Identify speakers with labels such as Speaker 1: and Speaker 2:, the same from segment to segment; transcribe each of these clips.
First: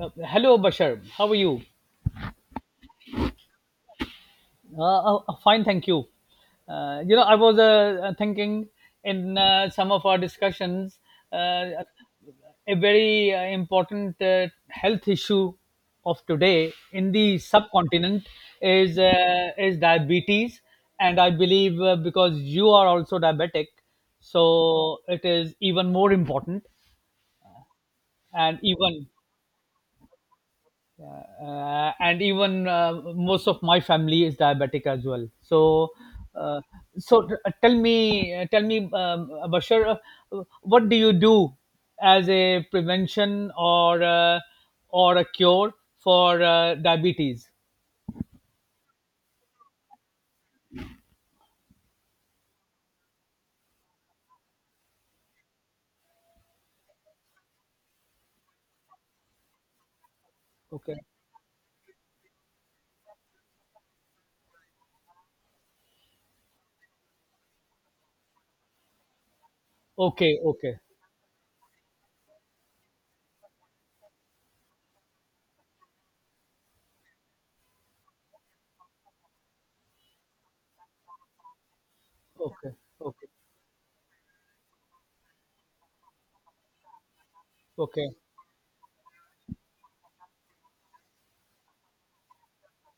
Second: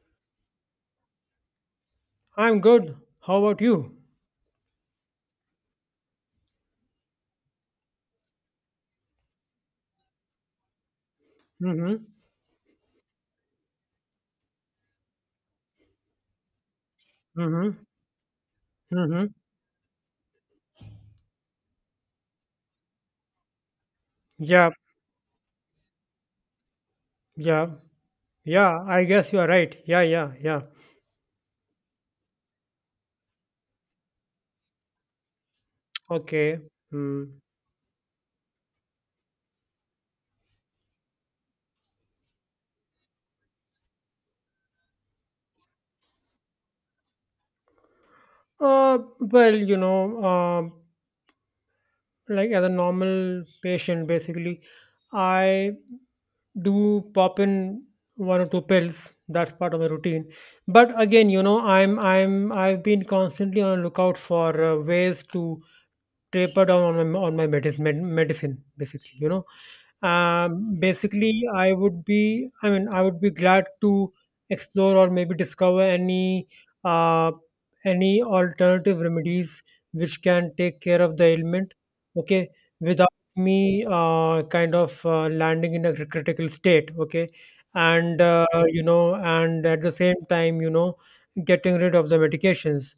Speaker 1: Hello, Bashar. How are you?
Speaker 2: I'm good. How about you?
Speaker 1: Fine, thank you. I was thinking in some of our discussions, uh,
Speaker 2: Mm-hmm.
Speaker 1: a very important health issue of today in the
Speaker 2: Mm-hmm.
Speaker 1: subcontinent is
Speaker 2: Mm-hmm.
Speaker 1: uh, is diabetes, and I believe because you are also diabetic,
Speaker 2: Yeah,
Speaker 1: so it is even more important
Speaker 2: yeah,
Speaker 1: and
Speaker 2: yeah. I
Speaker 1: even
Speaker 2: guess you are right. Yeah, yeah, yeah.
Speaker 1: most of my family is diabetic as well, so
Speaker 2: Okay.
Speaker 1: uh,
Speaker 2: Mm.
Speaker 1: tell me, Bashar, what do you do as a prevention or or a cure for diabetes?
Speaker 2: Well, like as a normal patient, basically, I do pop in one or two pills. That's part of my routine. But
Speaker 1: Okay.
Speaker 2: again, I've been constantly on a lookout for ways to taper down on my medicine basically.
Speaker 1: Okay. Okay.
Speaker 2: Basically I mean I would be glad to explore or maybe discover uh, any alternative remedies which can take care of the ailment, okay,
Speaker 1: Okay.
Speaker 2: without
Speaker 1: Okay.
Speaker 2: me kind of landing in a critical state, okay,
Speaker 1: Okay.
Speaker 2: and you know and at the same time, getting rid of the medications.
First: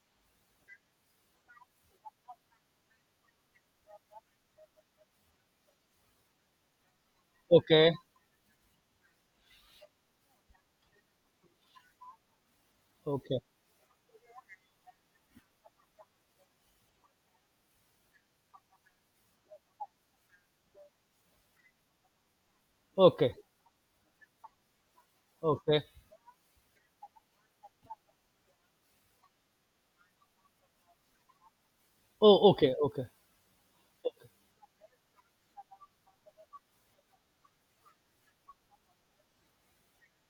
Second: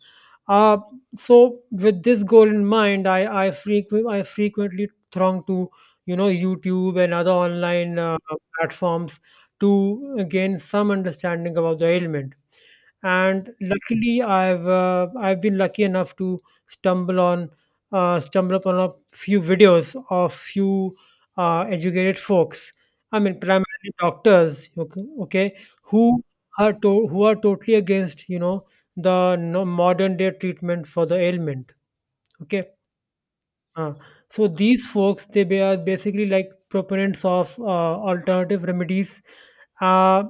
Speaker 2: uh, so with this goal in mind, I frequently throng to YouTube and other
Speaker 1: Okay.
Speaker 2: online platforms to gain some understanding about the ailment.
Speaker 1: Okay.
Speaker 2: And luckily, I've been lucky enough to stumble on stumble upon a few videos of few educated folks, I
Speaker 1: Okay.
Speaker 2: mean primarily doctors, okay, okay,
Speaker 1: Okay.
Speaker 2: who who are totally against the modern day treatment for the ailment,
Speaker 1: Oh,
Speaker 2: okay.
Speaker 1: okay. Okay.
Speaker 2: uh,
Speaker 1: Okay.
Speaker 2: so these folks, they are basically like proponents of alternative remedies, uh,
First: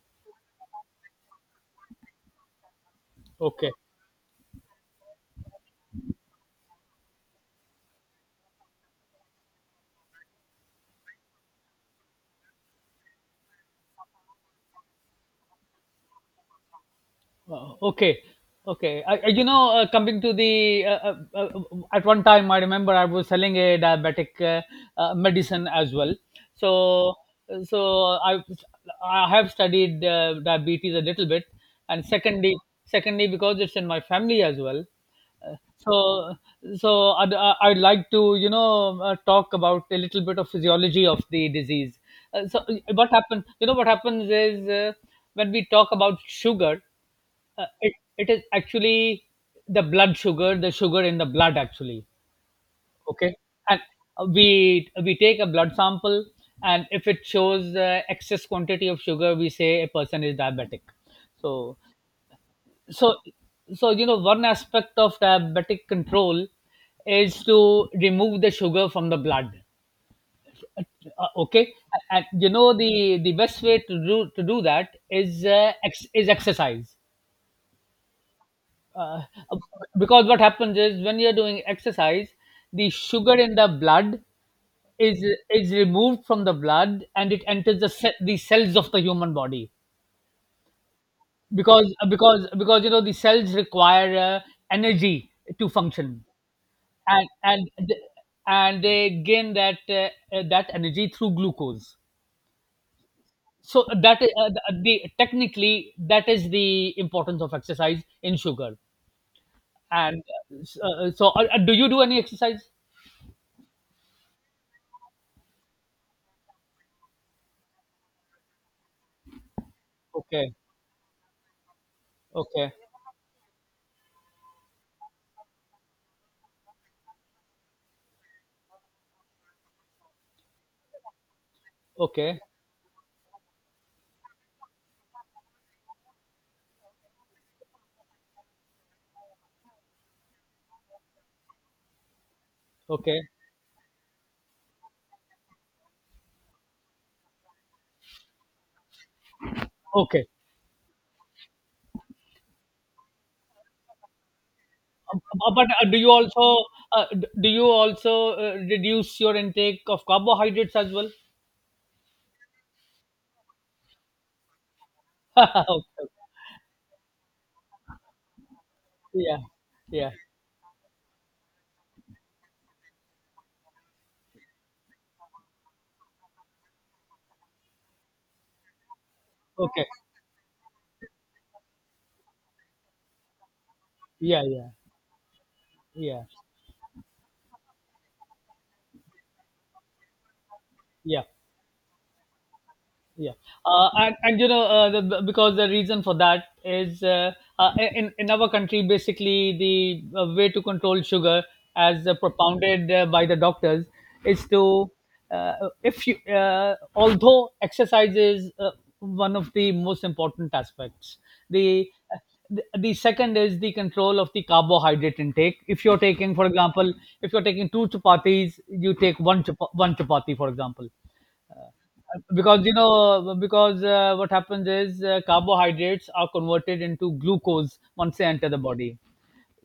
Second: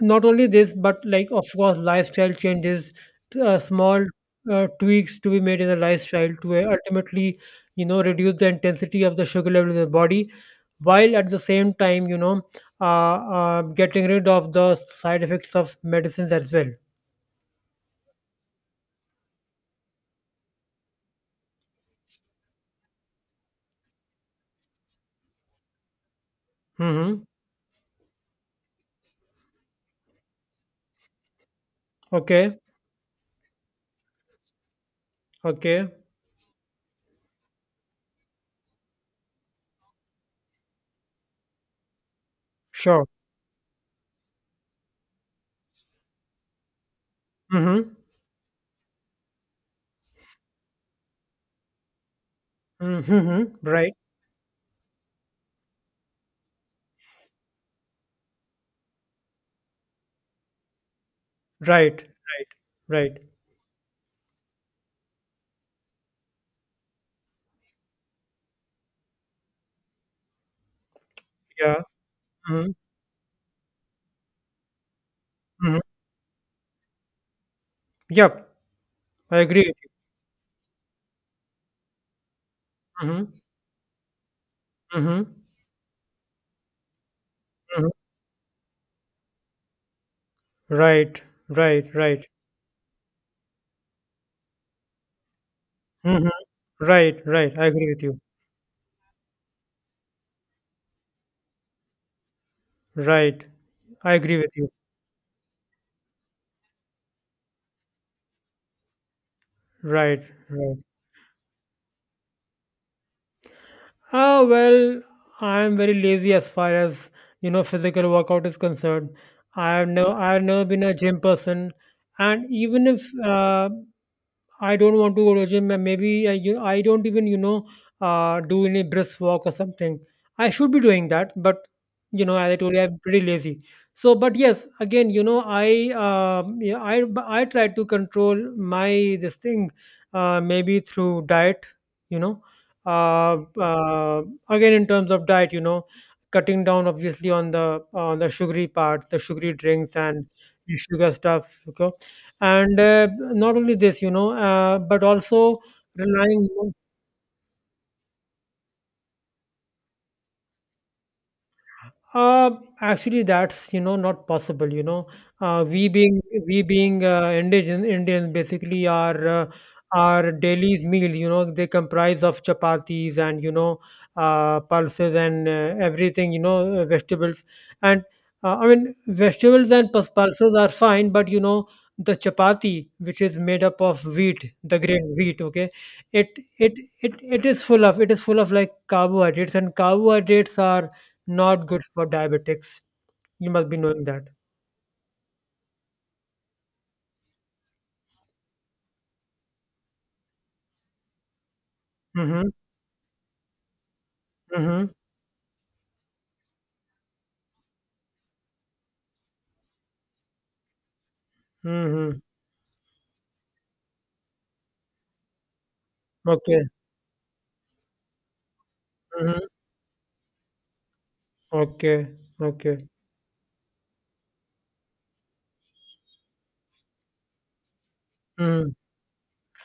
Speaker 2: not only this, but like of course lifestyle changes,
Speaker 1: Okay.
Speaker 2: small tweaks to be made in the lifestyle to ultimately reduce the intensity of the sugar level in the body, while at the same time getting rid of the side effects of medicines as well.
Speaker 1: Okay. Coming to the uh, at one time, I remember I was selling a diabetic medicine as well. So
Speaker 2: Mm-hmm.
Speaker 1: so i I have studied diabetes a little bit, and secondly
Speaker 2: Okay,
Speaker 1: secondly because it's in my family as well. Uh,
Speaker 2: okay.
Speaker 1: so so I'd like to, talk about a little bit of physiology of the disease. So,
Speaker 2: Sure.
Speaker 1: what happens is, when we talk about sugar, uh,
Speaker 2: Mm-hmm.
Speaker 1: it, it is actually the blood sugar, the sugar in the blood actually.
Speaker 2: Mm-hmm.
Speaker 1: Okay.
Speaker 2: Mm-hmm.
Speaker 1: And
Speaker 2: Right,
Speaker 1: we take a blood sample, and if it shows excess quantity of sugar, we say a person is diabetic. So
Speaker 2: right, right,
Speaker 1: so
Speaker 2: right.
Speaker 1: so one aspect of diabetic control is to remove the sugar from the blood. Okay.
Speaker 2: Yeah.
Speaker 1: And
Speaker 2: Mm-hmm.
Speaker 1: the best way to do that is exercise
Speaker 2: Yep,
Speaker 1: uh,
Speaker 2: I agree with
Speaker 1: because what happens is, when you're doing exercise, the
Speaker 2: you. Mm-hmm.
Speaker 1: sugar in the blood
Speaker 2: Mm-hmm.
Speaker 1: is
Speaker 2: Mm-hmm.
Speaker 1: is removed from the blood, and it enters the cells of the human body,
Speaker 2: Right, right,
Speaker 1: because
Speaker 2: right.
Speaker 1: because because you know the cells require energy to function.
Speaker 2: Hmm. Right,
Speaker 1: And
Speaker 2: right. I agree with you.
Speaker 1: they gain that energy through glucose.
Speaker 2: Right.
Speaker 1: So
Speaker 2: I
Speaker 1: that
Speaker 2: agree with you.
Speaker 1: the technically, that is the importance of exercise in sugar.
Speaker 2: Right,
Speaker 1: And
Speaker 2: right.
Speaker 1: so so Do you do any exercise?
Speaker 2: Ah, well, I am very lazy as far as, physical workout is concerned. I have
Speaker 1: Okay,
Speaker 2: never been a gym person. And
Speaker 1: okay,
Speaker 2: even if I don't want to go to gym, and maybe I don't even do any brisk walk or something. I should be doing that, but
Speaker 1: okay,
Speaker 2: as I told you, I'm pretty lazy. So, but yes, again, I yeah, I try to control my this thing, maybe through diet, you know,
Speaker 1: okay,
Speaker 2: uh, uh, again in terms of diet, cutting down obviously on the sugary part, the sugary drinks and
Speaker 1: okay.
Speaker 2: the sugar stuff. Okay, and not only this, but also
Speaker 1: But do you also
Speaker 2: relying.
Speaker 1: d- do you also reduce your intake of carbohydrates as well?
Speaker 2: Uh, Actually, that's not possible. You know, uh,
Speaker 1: Okay.
Speaker 2: we being we being Indian Indians, basically
Speaker 1: Yeah, yeah.
Speaker 2: our daily's meal. They comprise of chapatis, and pulses, and everything. Vegetables, and I mean vegetables
Speaker 1: Okay.
Speaker 2: and pulses are fine, but the chapati, which is made up of
Speaker 1: Yeah,
Speaker 2: wheat,
Speaker 1: yeah,
Speaker 2: the grain wheat. Okay,
Speaker 1: yeah,
Speaker 2: it it it is full of it is full of like carbohydrates, and carbohydrates are
Speaker 1: yeah.
Speaker 2: not good for diabetics.
Speaker 1: Yeah,
Speaker 2: You must be knowing
Speaker 1: and
Speaker 2: that.
Speaker 1: and because the reason for that is, in our country, basically, the way to control sugar, as
Speaker 2: Mhm.
Speaker 1: propounded by the doctors, is to
Speaker 2: Mhm.
Speaker 1: uh, if you although exercise is one of the most important aspects, the uh,
Speaker 2: Mhm.
Speaker 1: the second is the control of the carbohydrate intake. If you're taking, for
Speaker 2: Okay.
Speaker 1: example, if you're taking two chapatis, you take one
Speaker 2: Mhm.
Speaker 1: chap- one chapati, for example,
Speaker 2: Okay.
Speaker 1: because
Speaker 2: Okay.
Speaker 1: what happens is, carbohydrates are converted into glucose once they enter the
Speaker 2: Mhm.
Speaker 1: body.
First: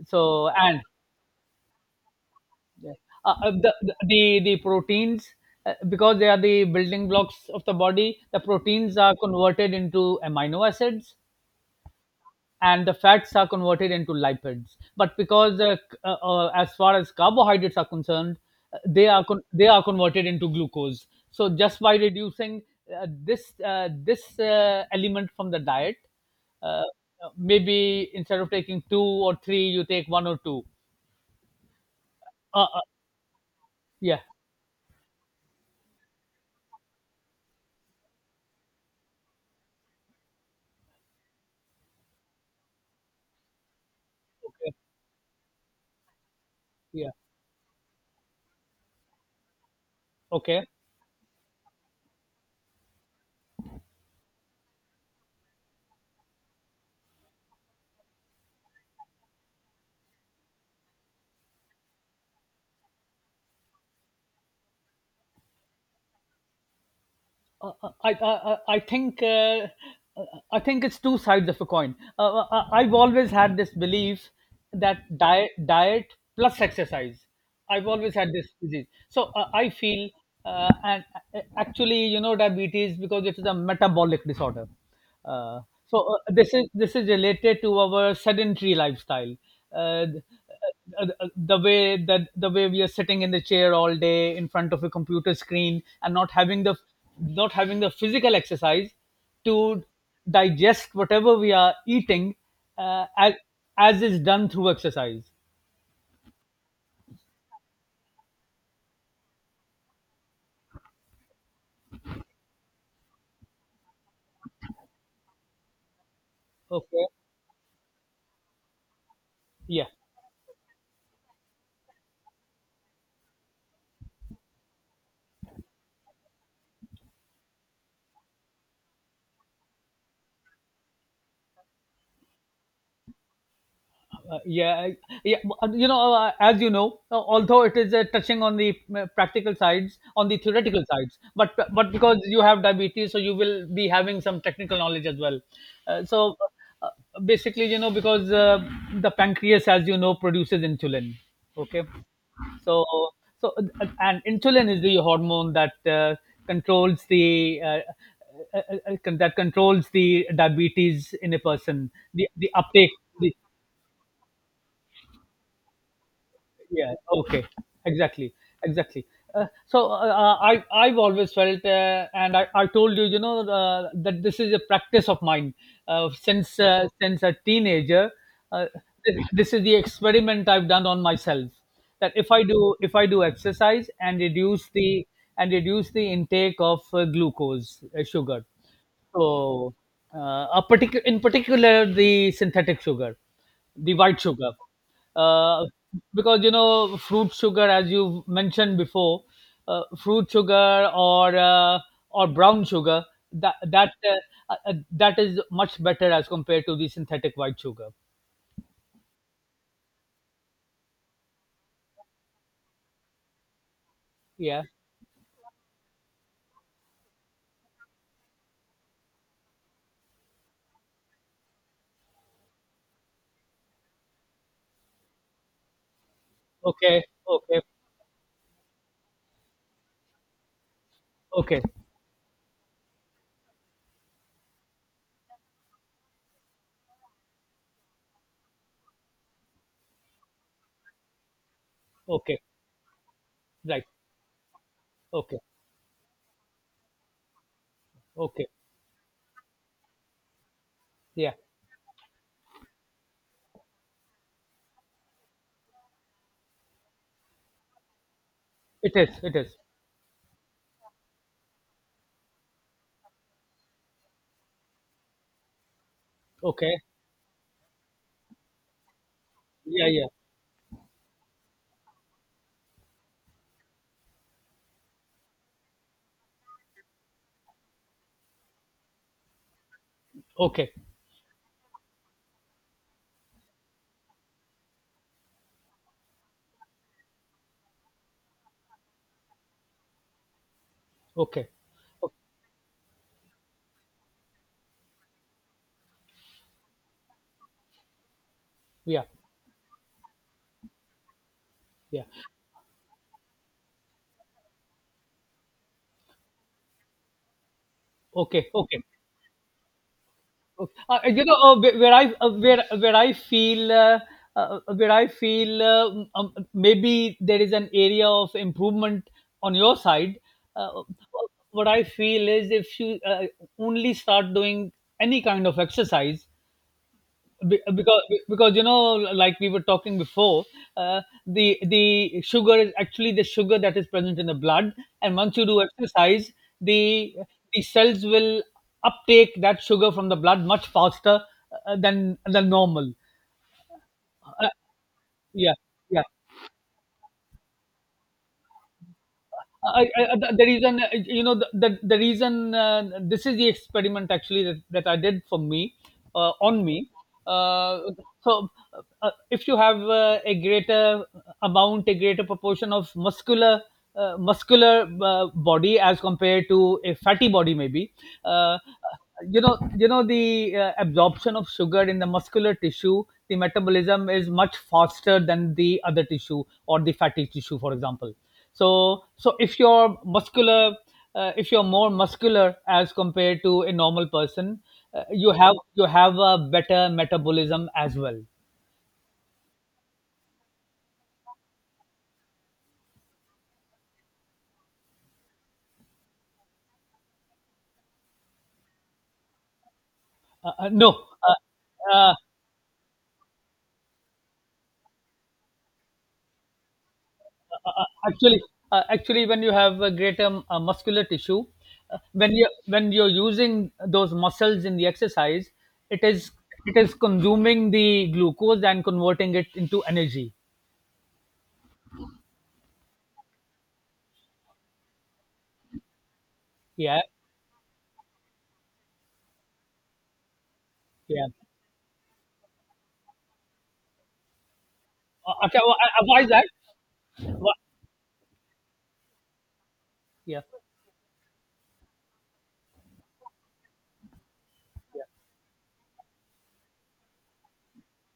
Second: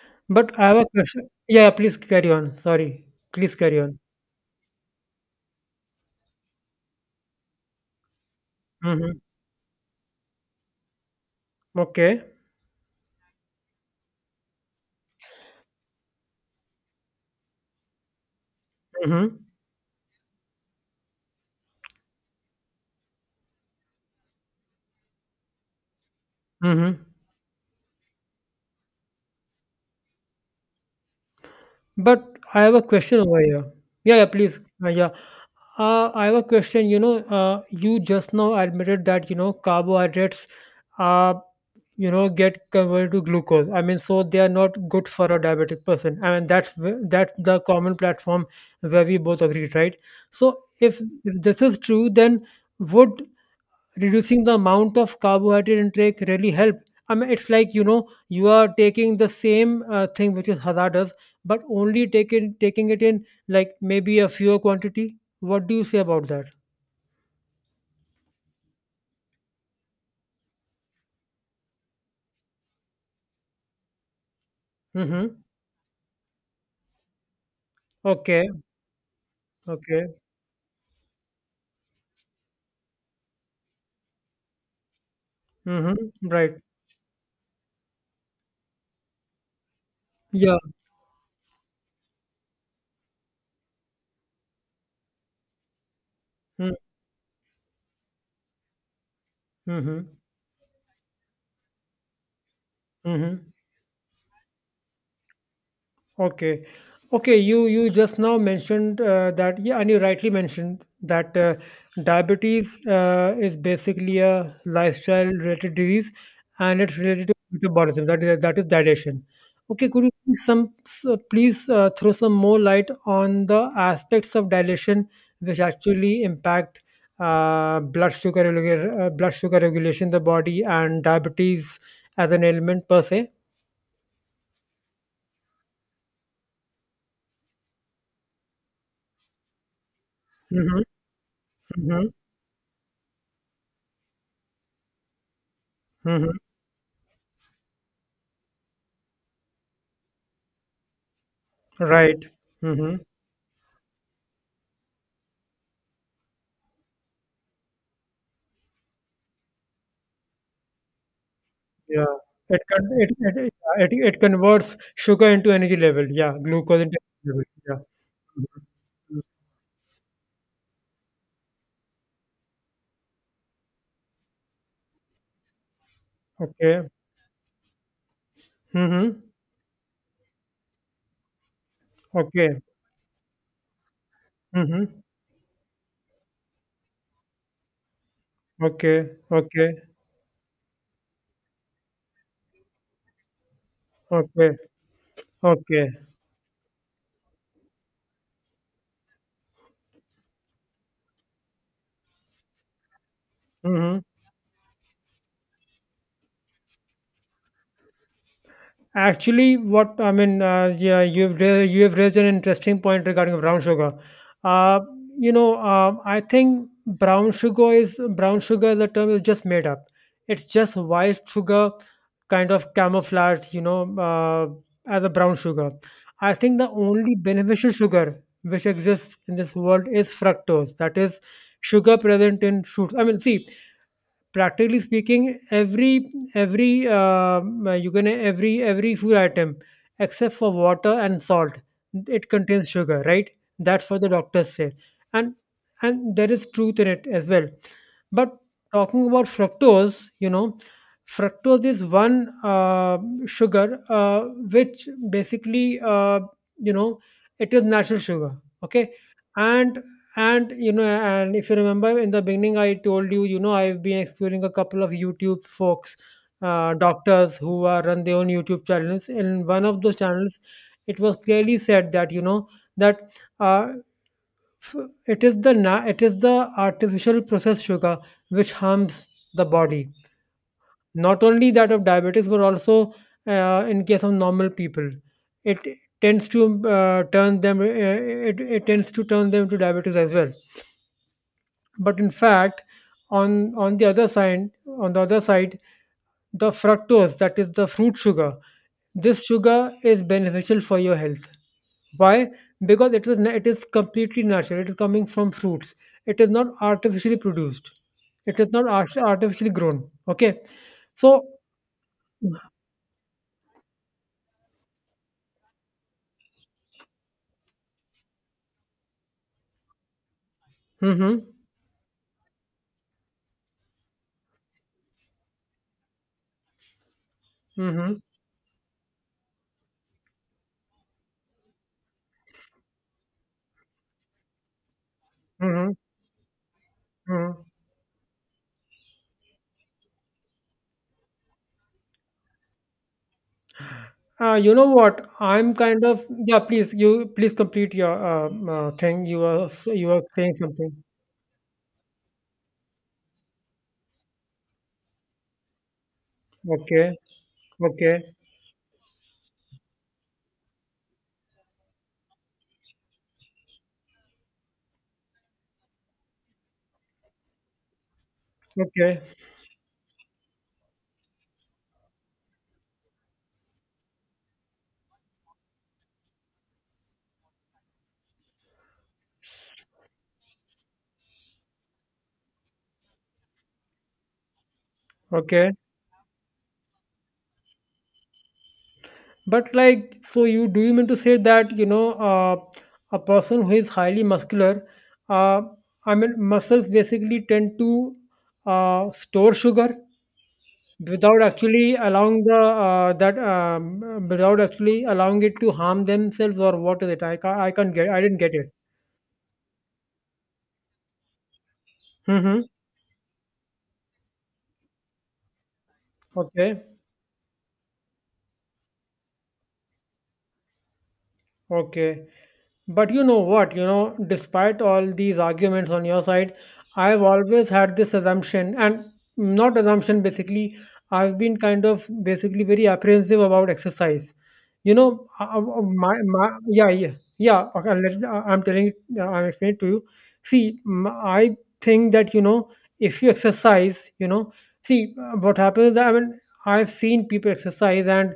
Speaker 1: So
Speaker 2: But I have
Speaker 1: and
Speaker 2: a question. Yeah, yeah, please carry on. Sorry.
Speaker 1: uh, uh,
Speaker 2: Please
Speaker 1: the,
Speaker 2: carry on.
Speaker 1: the proteins, because they are the building blocks of the body, the proteins are
Speaker 2: Mhm.
Speaker 1: converted into amino acids,
Speaker 2: Okay.
Speaker 1: and the fats are converted into lipids. But as far as carbohydrates are concerned, they are
Speaker 2: Mhm.
Speaker 1: con- they are converted into glucose. So just by reducing this element from the diet, uh,
Speaker 2: Mhm.
Speaker 1: maybe instead of taking two or three, you take one or two.
Speaker 2: But I
Speaker 1: Uh,
Speaker 2: have a
Speaker 1: uh,
Speaker 2: question over here. Yeah,
Speaker 1: yeah.
Speaker 2: yeah, please. Yeah. I have a question. You just now admitted that, carbohydrates are, get converted to glucose. I mean, so they are
Speaker 1: Okay.
Speaker 2: not good for a diabetic person. I mean,
Speaker 1: Yeah.
Speaker 2: that's the common platform where we both agreed, right? So
Speaker 1: Okay.
Speaker 2: if this is true, then would reducing the amount of carbohydrate intake really help? I mean, it's like, you are taking the same thing which is hazardous, but only taking it in like maybe a fewer quantity. What do you say about that?
Speaker 1: I I I I think uh, I think it's two sides of a coin. I've always had this belief that
Speaker 2: Mm-hmm.
Speaker 1: diet plus exercise. I've always had
Speaker 2: Okay,
Speaker 1: this disease, so I
Speaker 2: okay.
Speaker 1: feel, and actually, diabetes, because it is a metabolic disorder. Uh,
Speaker 2: Mm-hmm.
Speaker 1: this
Speaker 2: Right.
Speaker 1: is this is related to our sedentary lifestyle. Uh,
Speaker 2: Yeah.
Speaker 1: the way we are sitting in the chair all day in front of a computer screen, and
Speaker 2: Mm-hmm.
Speaker 1: not having the physical exercise to
Speaker 2: Mm-hmm.
Speaker 1: digest whatever we are eating, uh, as
Speaker 2: Mm-hmm.
Speaker 1: as is done through exercise.
Speaker 2: Okay. Okay, you just now mentioned that, yeah, and you rightly mentioned that diabetes is basically a lifestyle related disease, and it's
Speaker 1: Okay.
Speaker 2: related to metabolism, that is digestion.
Speaker 1: Yeah.
Speaker 2: Okay, could you please please throw some more light on the aspects of digestion which actually impact blood sugar regulation in the body and diabetes as an ailment per se?
Speaker 1: Yeah, yeah. You know, as you know, although it is touching on the practical sides, on the
Speaker 2: Hmm.
Speaker 1: theoretical sides, but because you have diabetes, so you will be having some technical knowledge as well. Uh,
Speaker 2: Hmm.
Speaker 1: so Basically, because the pancreas, as you know, produces insulin. Okay.
Speaker 2: Right.
Speaker 1: so
Speaker 2: Mhm.
Speaker 1: so uh, and insulin is the hormone that controls the. Uh, that controls the diabetes in a person,
Speaker 2: Yeah.
Speaker 1: the,
Speaker 2: It con
Speaker 1: uptake,
Speaker 2: it
Speaker 1: the,
Speaker 2: it it Yeah, it converts sugar into energy level. Yeah, glucose
Speaker 1: yeah,
Speaker 2: into energy level.
Speaker 1: okay.
Speaker 2: Yeah.
Speaker 1: Exactly,
Speaker 2: Mhm.
Speaker 1: exactly.
Speaker 2: Mm.
Speaker 1: I've always felt, and I told you, you know that this is a practice of mine uh, since
Speaker 2: Okay.
Speaker 1: uh, since a teenager. uh,
Speaker 2: Mhm.
Speaker 1: this, this is the experiment I've done on myself, that if i
Speaker 2: Okay.
Speaker 1: do if i do exercise and reduce
Speaker 2: Mhm.
Speaker 1: the and reduce the intake of glucose, sugar.
Speaker 2: Okay.
Speaker 1: So,
Speaker 2: Okay.
Speaker 1: a particu in particular, the synthetic sugar, the white sugar,
Speaker 2: Okay.
Speaker 1: uh,
Speaker 2: Okay.
Speaker 1: because fruit sugar, as you mentioned before, fruit sugar or or brown sugar, that that
Speaker 2: Mhm.
Speaker 1: that is much better as compared to the synthetic white sugar.
Speaker 2: Actually, what I mean, yeah, you have raised an interesting point regarding brown sugar.
Speaker 1: Yeah.
Speaker 2: Uh, I think brown sugar is brown sugar. The term is just made up. It's just white sugar, kind of camouflaged, as a brown sugar. I think the
Speaker 1: Okay.
Speaker 2: only
Speaker 1: Okay.
Speaker 2: beneficial sugar which exists in this world is fructose. That is
Speaker 1: Okay.
Speaker 2: sugar present in fruits. I mean, see, practically speaking, every you can every food item, except for water and salt, it
Speaker 1: Okay.
Speaker 2: contains sugar, right?
Speaker 1: Right.
Speaker 2: That's what the doctors say, and
Speaker 1: Okay.
Speaker 2: and there is truth in it as well. But
Speaker 1: Okay.
Speaker 2: talking about fructose,
Speaker 1: Yeah.
Speaker 2: fructose is one sugar which basically you know it is natural sugar, okay.
Speaker 1: It is. It is.
Speaker 2: And and you know, and if you remember in the beginning, I told you, I've been exploring a couple of YouTube folks,
Speaker 1: Okay.
Speaker 2: doctors who are run their own YouTube channels. In one of
Speaker 1: Yeah.
Speaker 2: those
Speaker 1: Yeah.
Speaker 2: channels, it was clearly said that that uh, f- it is the it is the artificial processed sugar which harms the body.
Speaker 1: Okay.
Speaker 2: Not only that of diabetics, but also in case of normal people, it tends to turn them, it, it tends to turn them to diabetics as well.
Speaker 1: Okay.
Speaker 2: But in
Speaker 1: Okay.
Speaker 2: fact, on the other side, on the other side, the fructose, that is the fruit sugar,
Speaker 1: Yeah.
Speaker 2: this sugar is beneficial for your health.
Speaker 1: Yeah.
Speaker 2: Why? Because it is it is completely natural, it is coming from fruits, it is not artificially produced, it
Speaker 1: Okay.
Speaker 2: is not
Speaker 1: Okay. Okay.
Speaker 2: artificially grown, okay,
Speaker 1: Uh,
Speaker 2: so.
Speaker 1: you know, where I feel maybe there is an area of improvement on your side. Uh,
Speaker 2: Mm-hmm,
Speaker 1: what I feel is, if you only start doing any kind of exercise. Be-
Speaker 2: mm-hmm,
Speaker 1: because because, like we were talking before, the sugar is actually the sugar that is present in the blood, and once you do
Speaker 2: mm-hmm.
Speaker 1: exercise, the
Speaker 2: Hmm.
Speaker 1: the cells will uptake that sugar from the blood much faster than normal. uh,
Speaker 2: You know what, I'm
Speaker 1: yeah,
Speaker 2: kind
Speaker 1: yeah.
Speaker 2: of yeah, please complete your thing, you were saying
Speaker 1: I- the
Speaker 2: something.
Speaker 1: reason This is the experiment actually that, I did for me, on
Speaker 2: Okay,
Speaker 1: me. Uh,
Speaker 2: okay.
Speaker 1: so if you have a greater amount, a greater proportion of muscular body, as compared to a fatty body, maybe, uh,
Speaker 2: Okay,
Speaker 1: you know, the absorption of sugar in the muscular tissue, the metabolism is much faster than the other tissue or the fatty tissue, for example. So if you're muscular, if you're more muscular as compared to a normal person, you
Speaker 2: okay.
Speaker 1: have you have a better metabolism as well.
Speaker 2: But like, so you mean to say that, a person who is highly muscular, uh, I mean, muscles basically tend to store sugar
Speaker 1: No.
Speaker 2: without actually
Speaker 1: uh, uh,
Speaker 2: allowing the that without actually allowing it to harm themselves, or what is it? I can I can't get, I didn't get
Speaker 1: actually
Speaker 2: it.
Speaker 1: Actually, when you have a greater muscular tissue, when
Speaker 2: Mm-hmm.
Speaker 1: you when you're using those muscles in the exercise, it is
Speaker 2: Okay,
Speaker 1: it is consuming the glucose and converting it into energy.
Speaker 2: okay. But you know what, despite all these arguments on your side, I've
Speaker 1: Yeah,
Speaker 2: always had this assumption, and not assumption basically, I've
Speaker 1: yeah.
Speaker 2: been kind of basically very apprehensive about exercise.
Speaker 1: Okay, well, why is that?
Speaker 2: Yeah, yeah, yeah,
Speaker 1: Why-
Speaker 2: okay, I'm explaining it to you.
Speaker 1: yeah,
Speaker 2: See, I think that, if you exercise, see, what happens is that, I mean, I've seen people exercise, and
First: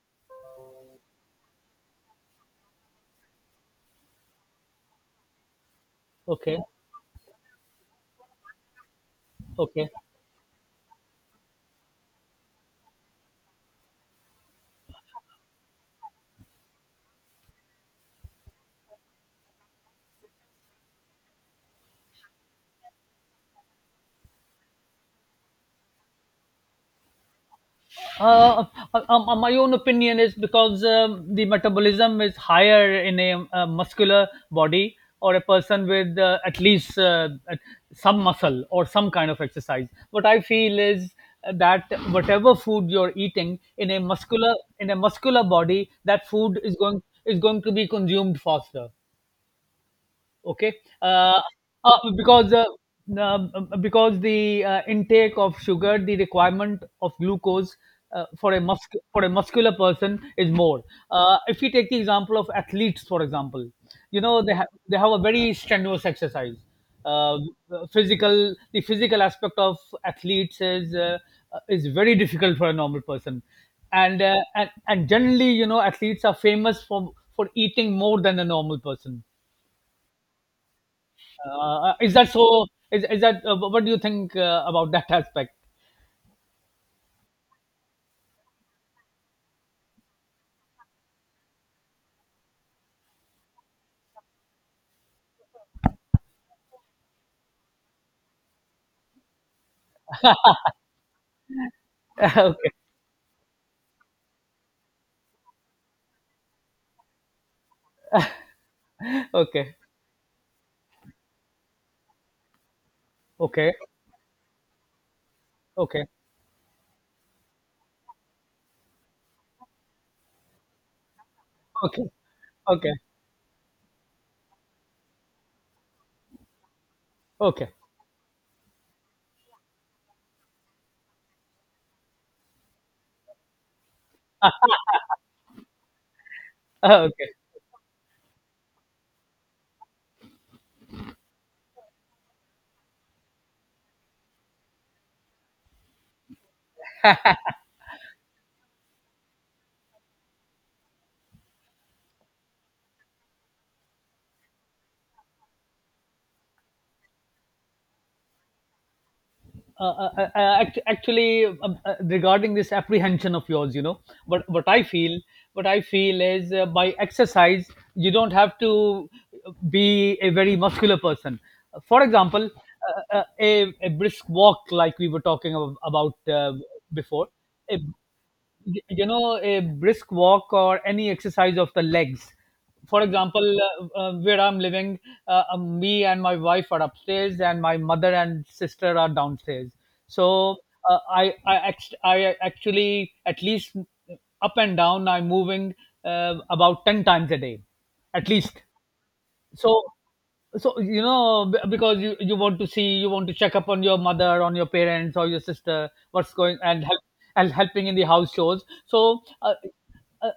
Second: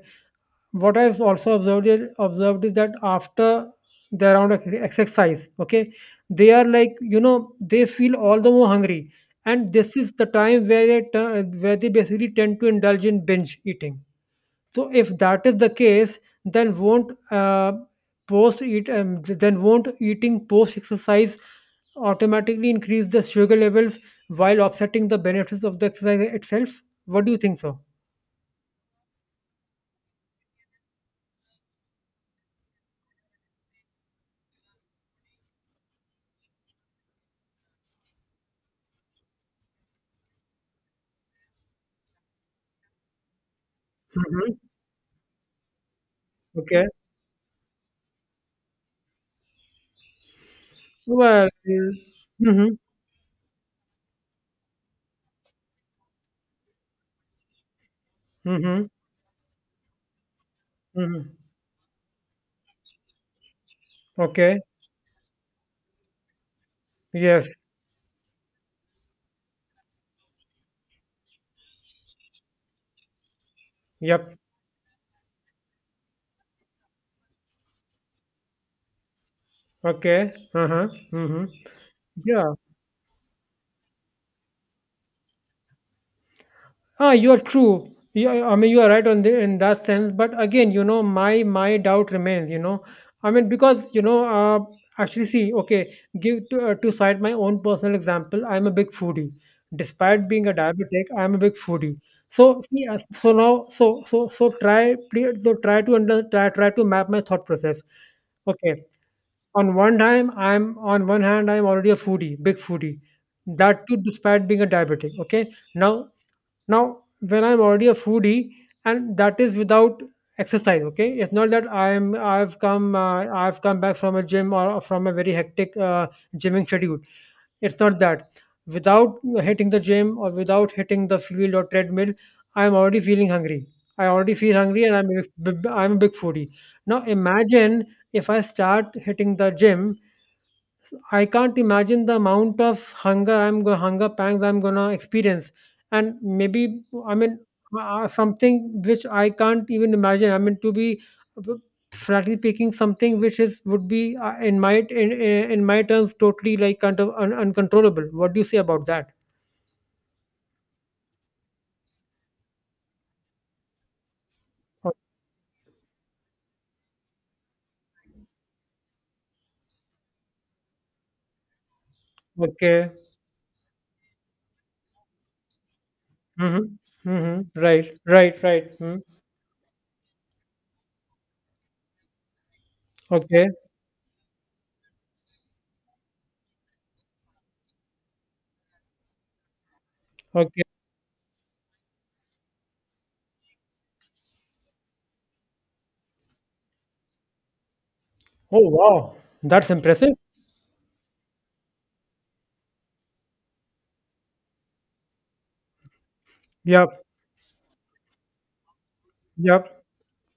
Speaker 2: what I've also observed is that after the round of exercise, okay, they
Speaker 1: okay.
Speaker 2: are like, they feel all the more hungry, and
Speaker 1: Okay.
Speaker 2: this is the time where they turn, where they basically tend to indulge in binge eating. So if that is the case, then won't eating post exercise automatically increase the sugar levels while offsetting the benefits of the exercise itself? What do you think so?
Speaker 1: Uh, my own opinion is, because the metabolism is higher in a, muscular body, or a person with at least some muscle or some kind of exercise. What I feel is that whatever food you're eating in a
Speaker 2: Hmm.
Speaker 1: muscular, in a muscular body, that food is
Speaker 2: Okay.
Speaker 1: going, is going to be consumed faster. Okay. uh,
Speaker 2: Well.
Speaker 1: uh, because uh,
Speaker 2: Mhm.
Speaker 1: because the intake of sugar, the requirement of glucose, uh, for a
Speaker 2: Mhm,
Speaker 1: mus- for a muscular person is more.
Speaker 2: mhm.
Speaker 1: If we take the example of athletes, for example, they
Speaker 2: Okay.
Speaker 1: have they have a very strenuous exercise. uh,
Speaker 2: Yes.
Speaker 1: physical the physical aspect of athletes is very difficult for a normal person, and uh,
Speaker 2: Yep.
Speaker 1: and and generally, athletes are famous for eating more than a normal person.
Speaker 2: Okay. Uh-huh. Mhm.
Speaker 1: Is that
Speaker 2: Yeah.
Speaker 1: so? Is that, what do you think about that aspect?
Speaker 2: Ah, you're true. Yeah, I mean, you are right in that sense. But again, my doubt remains. I mean, because actually, see, okay, to cite my own personal example. I'm a big foodie. Despite being a diabetic, I'm a big foodie. So
Speaker 1: Okay,
Speaker 2: see, so try, please, try to map my thought process. Okay.
Speaker 1: okay,
Speaker 2: On one hand, I'm already a foodie, big foodie.
Speaker 1: okay,
Speaker 2: That too, despite being a diabetic. Okay.
Speaker 1: okay,
Speaker 2: Now, when I'm already a foodie, and that is without exercise. Okay. It's not that
Speaker 1: okay,
Speaker 2: I'm I've
Speaker 1: okay,
Speaker 2: come uh, I've come back from a gym or from a very hectic gymming schedule.
Speaker 1: okay.
Speaker 2: It's not that. Without hitting the gym or without hitting the field or treadmill, I'm already feeling hungry. I already feel hungry, and I'm a big foodie. Now
Speaker 1: Okay.
Speaker 2: imagine if I start hitting the gym. I can't imagine the amount of hunger I'm go hunger pangs I'm gonna experience, and maybe I mean something which I can't even imagine. I mean to be uh, frankly speaking, something which is would be in my terms, totally, like, kind of uncontrollable. What do you say about that?
Speaker 1: Actually, regarding this apprehension of yours, you know, what what I
Speaker 2: O-
Speaker 1: feel, what I feel is, by exercise, you don't have to be a very muscular person. For example,
Speaker 2: Okay.
Speaker 1: a brisk walk, like we were talking about
Speaker 2: Mm-hmm.
Speaker 1: before,
Speaker 2: Mm-hmm.
Speaker 1: a
Speaker 2: Right. Right. Right. Mm.
Speaker 1: a brisk walk or any exercise of the legs for
Speaker 2: Okay.
Speaker 1: example where I'm living. Me and my wife are upstairs and my mother and sister are downstairs, so
Speaker 2: Okay.
Speaker 1: I actually, at least, up and down I'm moving about 10 times a day at least.
Speaker 2: Oh wow, that's
Speaker 1: So
Speaker 2: impressive.
Speaker 1: because you want to see, you want to check up on your mother, on your parents or your sister, what's going and help
Speaker 2: Yep.
Speaker 1: and helping in the house chores. So
Speaker 2: Yep.
Speaker 1: uh,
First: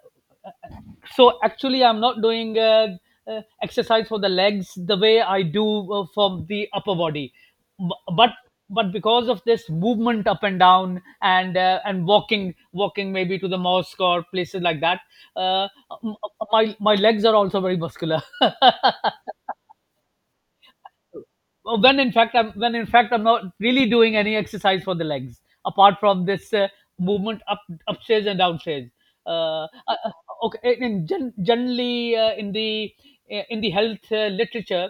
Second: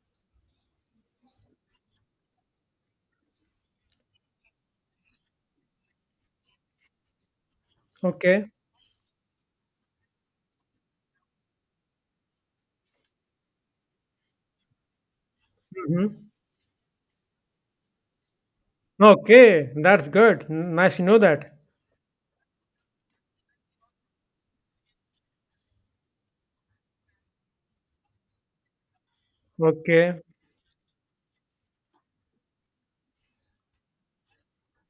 Speaker 1: so actually I'm not doing exercise for the legs the way I do, for the upper body. B- but
Speaker 2: Okay.
Speaker 1: but because of this movement up and down and walking maybe to the mosque or places like that, uh, m-
Speaker 2: Mm-hmm.
Speaker 1: my legs are also very muscular.
Speaker 2: Okay, that's good. N nice to know that.
Speaker 1: When in fact I'm when in fact I'm not really doing any exercise for the legs apart from this movement up upstairs and downstairs. Uh, uh, uh,
Speaker 2: Okay.
Speaker 1: okay, generally in the health literature,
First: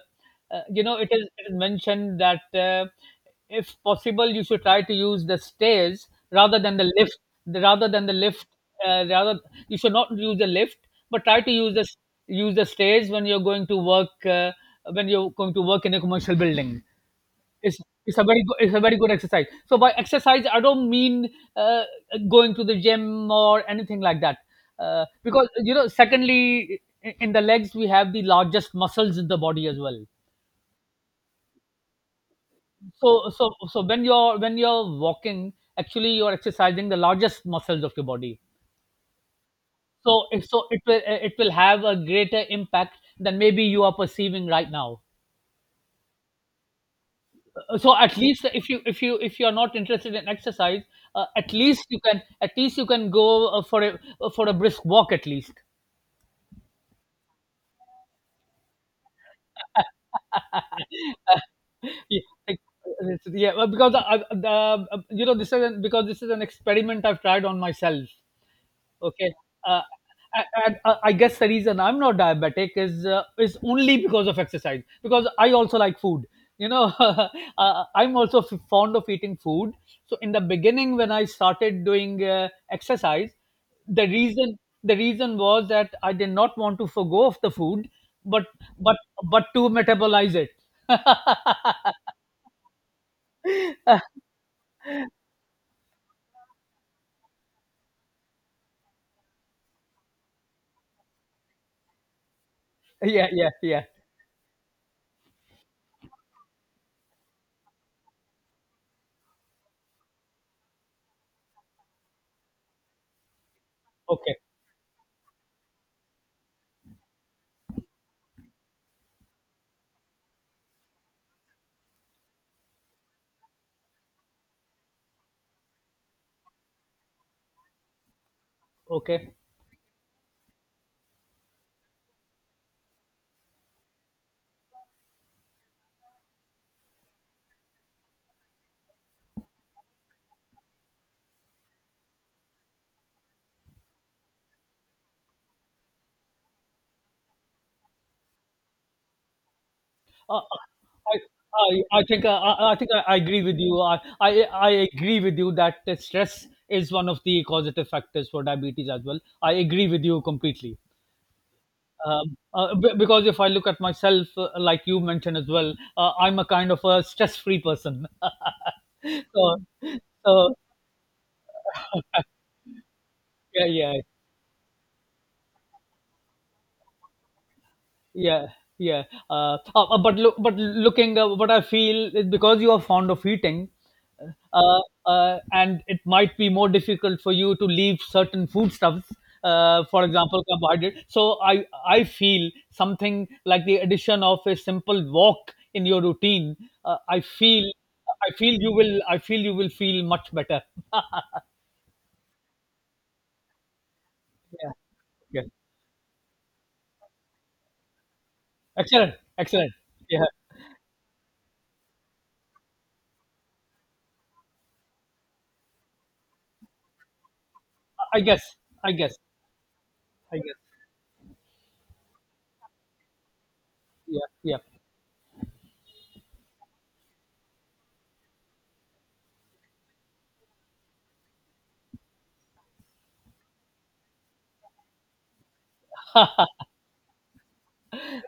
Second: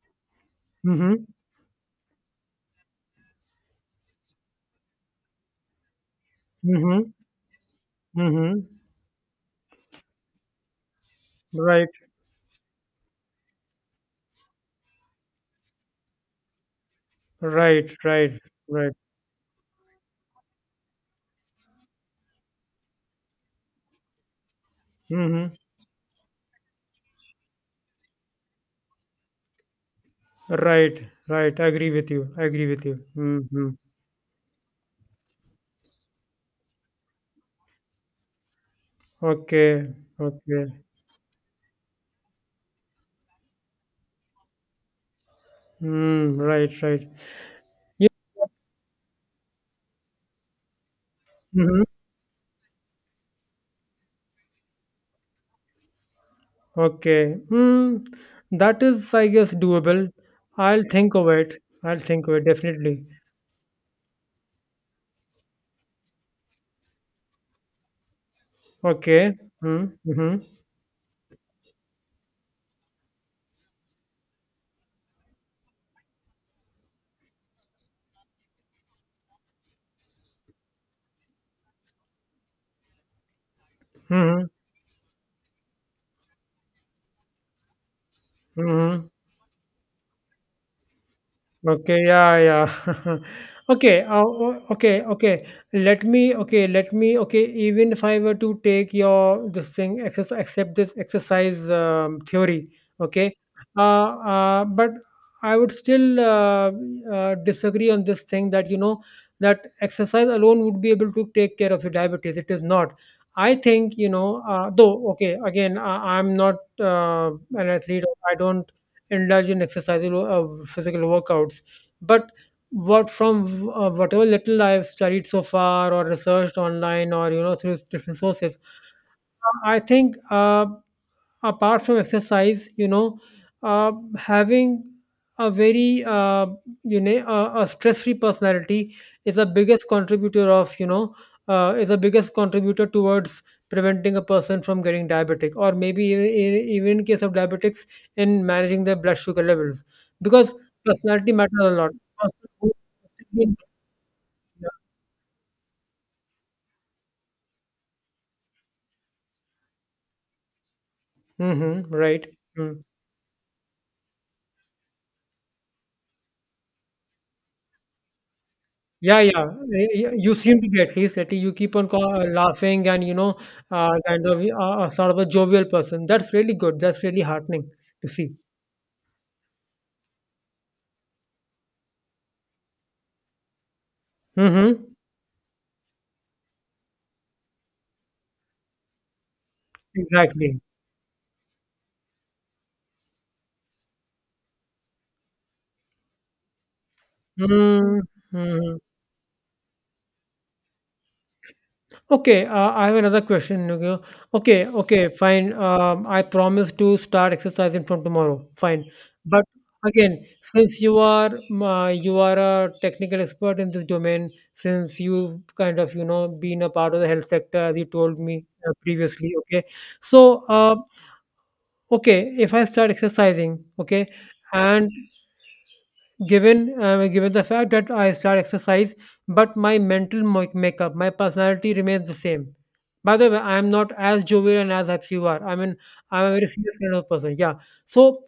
Speaker 1: you know,
Speaker 2: Mm-hmm.
Speaker 1: it is mentioned that if possible you should try to use the stairs rather than the
Speaker 2: Mm-hmm.
Speaker 1: lift, rather than the lift,
Speaker 2: Mm-hmm.
Speaker 1: rather, you should not use the lift but try to use
Speaker 2: Right.
Speaker 1: use the stairs when you're going to work, when you're going to work in a commercial building. it's,
Speaker 2: Right.
Speaker 1: it's a
Speaker 2: Right.
Speaker 1: very good, it's a
Speaker 2: Right.
Speaker 1: very good exercise. So by exercise I don't mean uh, going to the gym or anything like that, because,
Speaker 2: Mm-hmm.
Speaker 1: you know, secondly, in the legs we have the largest muscles in the body as well.
Speaker 2: Right. Right. I agree with you. I agree with you.
Speaker 1: So
Speaker 2: Mm-hmm.
Speaker 1: when you're walking, actually you're exercising the largest muscles of your body.
Speaker 2: Okay.
Speaker 1: So
Speaker 2: Okay.
Speaker 1: it will, it will have a greater impact than maybe you are perceiving right now.
Speaker 2: Mm, right. Right.
Speaker 1: So
Speaker 2: Yeah.
Speaker 1: at least if you, if you are not interested in exercise, at
Speaker 2: Mm-hmm.
Speaker 1: least you can, at least you can go, for a, for a brisk walk at least.
Speaker 2: Okay. Mm, that is, I guess, doable. I'll think of it. I'll
Speaker 1: Yeah,
Speaker 2: think of it
Speaker 1: like,
Speaker 2: definitely.
Speaker 1: yeah, well, because you know, because this is an experiment I've tried on myself. Okay.
Speaker 2: Okay.
Speaker 1: Uh,
Speaker 2: Mm-hmm.
Speaker 1: I, I guess the reason I'm not diabetic is only because of exercise, because I also like food. You know, I'm also fond of eating food. So in the beginning, when I started doing exercise, the
Speaker 2: Mm-hmm.
Speaker 1: reason the reason was that I did not want to forgo of the food, but, but
Speaker 2: Mm-hmm.
Speaker 1: but to metabolize it.
Speaker 2: Okay, yeah, yeah. Okay, okay, okay. Let me, okay, let me, okay, even if I were to take your this thing, exercise, accept this exercise theory,
Speaker 1: Yeah,
Speaker 2: okay,
Speaker 1: yeah, yeah.
Speaker 2: uh, but I would still disagree on this thing that, you know, that exercise alone would be able to take care of your diabetes. It is not. I think, you
Speaker 1: Okay,
Speaker 2: know, though, okay, again, I'm not uh, an athlete. I don't indulge in exercises or physical workouts. But what from whatever little I've studied so far or researched online or you know through different sources,
Speaker 1: okay.
Speaker 2: I think. Apart from exercise, you know, having a very you know, a stress-free personality is the biggest contributor of you know is the biggest contributor towards preventing a person from getting diabetic, or maybe even in case of diabetics, in managing their blood sugar levels,
Speaker 1: Uh, uh,
Speaker 2: because
Speaker 1: I,
Speaker 2: personality matters a lot.
Speaker 1: I think
Speaker 2: Person who-
Speaker 1: I think I agree with you. I agree with you that the stress is one of the causative factors for diabetes as well. I agree with you completely.
Speaker 2: Mhm, right.
Speaker 1: Because if I look at myself, like you mentioned as well, I'm a kind of a stress-free person.
Speaker 2: Yeah, yeah.
Speaker 1: So,
Speaker 2: Yeah, you
Speaker 1: so,
Speaker 2: seem to be at least that you keep on laughing, and, you know,
Speaker 1: yeah, yeah,
Speaker 2: kind of, sort of a jovial person. That's really good. That's really heartening to see.
Speaker 1: yeah, yeah. But looking, what I feel is, because you are fond of eating, uh,
Speaker 2: Mm-hmm.
Speaker 1: and it might be more difficult for you to leave certain foodstuffs, for example
Speaker 2: Exactly.
Speaker 1: carbohydrate. So I feel something like the addition of a simple walk in your routine, I feel,
Speaker 2: Mm-hmm. Mm-hmm.
Speaker 1: I feel you will feel much better.
Speaker 2: Okay, I have another question. Okay, okay,
Speaker 1: Yeah,
Speaker 2: okay,
Speaker 1: yeah,
Speaker 2: fine. I promise to start exercising from tomorrow. Fine,
Speaker 1: excellent,
Speaker 2: but
Speaker 1: excellent. yeah
Speaker 2: again, since you are a technical expert in this domain, since you've kind of, you know, been a part of the health sector, as you told
Speaker 1: i
Speaker 2: me
Speaker 1: guess i guess
Speaker 2: previously. Okay,
Speaker 1: i
Speaker 2: so,
Speaker 1: guess
Speaker 2: okay, if I start exercising, okay,
Speaker 1: Yeah, yeah,
Speaker 2: and given, given the fact that I start exercise, but my mental makeup, my personality remains the same. By the way, I am not as jovial and as happy you are. I mean, I'm a very serious kind of person. Yeah. So,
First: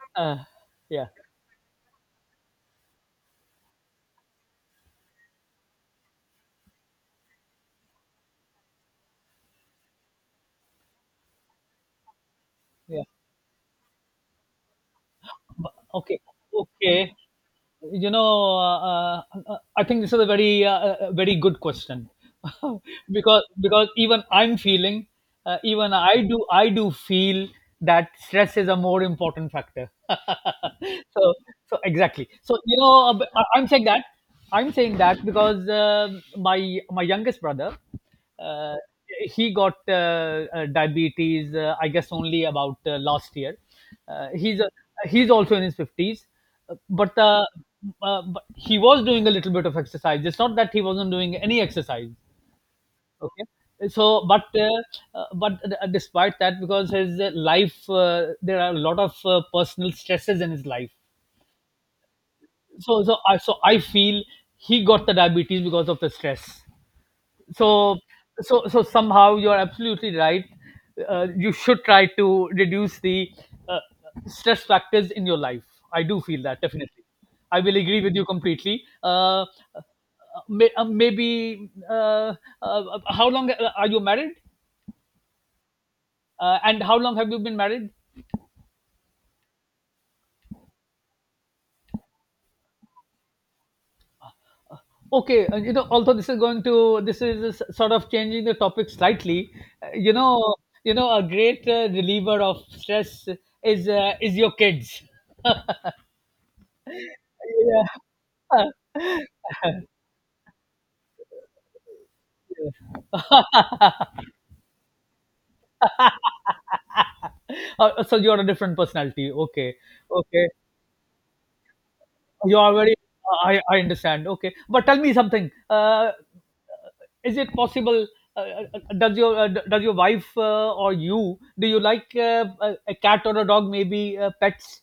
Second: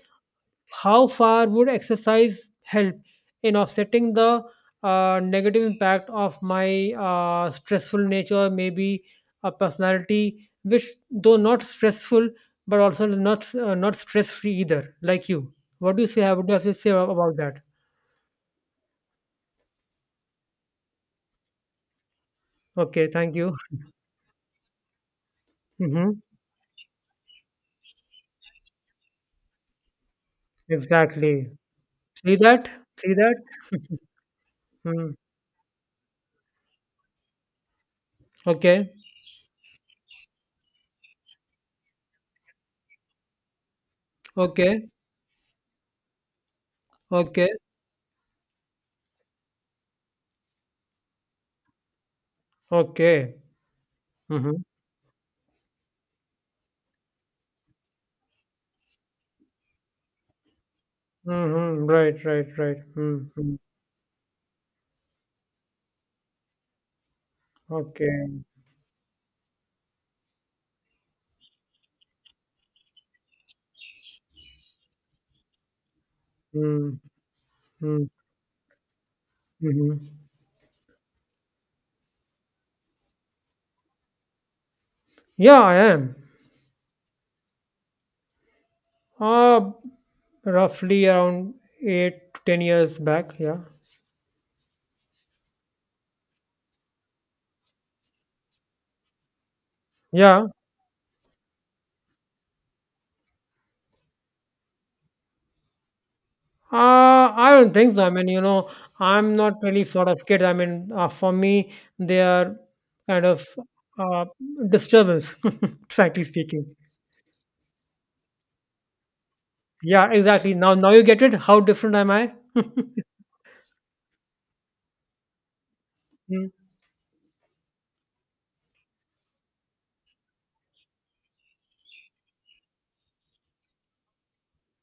Speaker 2: how
Speaker 1: yeah,
Speaker 2: far would exercise help in offsetting the negative impact of my stressful nature, maybe a personality which, though not stressful, but
Speaker 1: yeah.
Speaker 2: also not stress free either, like you? What do you
Speaker 1: Okay,
Speaker 2: say? What do you have to say
Speaker 1: okay.
Speaker 2: about that?
Speaker 1: You know, I think this is a very, very good question,
Speaker 2: Okay, thank you.
Speaker 1: because even I'm feeling,
Speaker 2: Hmm.
Speaker 1: I do feel that stress is a more important factor. So,
Speaker 2: Exactly.
Speaker 1: so exactly.
Speaker 2: See
Speaker 1: So
Speaker 2: that?
Speaker 1: you know,
Speaker 2: See that?
Speaker 1: I'm saying that,
Speaker 2: Mm.
Speaker 1: because my youngest brother, uh,
Speaker 2: Okay,
Speaker 1: he got diabetes. I guess only about last year. Uh, he's a,
Speaker 2: okay,
Speaker 1: he's also in his 50s, uh, but uh,
Speaker 2: okay,
Speaker 1: but he was doing a little bit of exercise. It's not that he wasn't doing any exercise,
Speaker 2: okay.
Speaker 1: okay. So
Speaker 2: Mm-hmm.
Speaker 1: but despite that, because his life, there are a lot of personal stresses in his life.
Speaker 2: Mm-hmm. Right, right, right.
Speaker 1: So
Speaker 2: Mm-hmm.
Speaker 1: I feel he got the diabetes because of the stress. So
Speaker 2: Okay.
Speaker 1: somehow you're absolutely right. You should try to reduce the uh, stress factors in your life. I do feel that
Speaker 2: Mm-hmm.
Speaker 1: definitely. I will agree with you completely.
Speaker 2: Mm-hmm.
Speaker 1: Maybe how long are you married?
Speaker 2: Yeah, I am.
Speaker 1: And how long have you been married?
Speaker 2: Uh, roughly around 8 to 10 years back. Yeah.
Speaker 1: Okay, you know, although this is going to, this is sort of changing the topic slightly, uh, you
Speaker 2: Yeah.
Speaker 1: know you know, a great reliever of stress is, is your kids.
Speaker 2: I don't
Speaker 1: Yeah.
Speaker 2: think so. I mean, you know, I'm not really sort of kid. I mean, for me, they are kind of, uh, disturbance, frankly speaking.
Speaker 1: So you're a different personality. Okay,
Speaker 2: Yeah,
Speaker 1: okay.
Speaker 2: exactly. Now you get it. How different am I?
Speaker 1: You are very. I understand. Okay, but tell me something.
Speaker 2: Hmm.
Speaker 1: Is it possible? Does your wife, or you, do you like a cat or a dog? Maybe pets.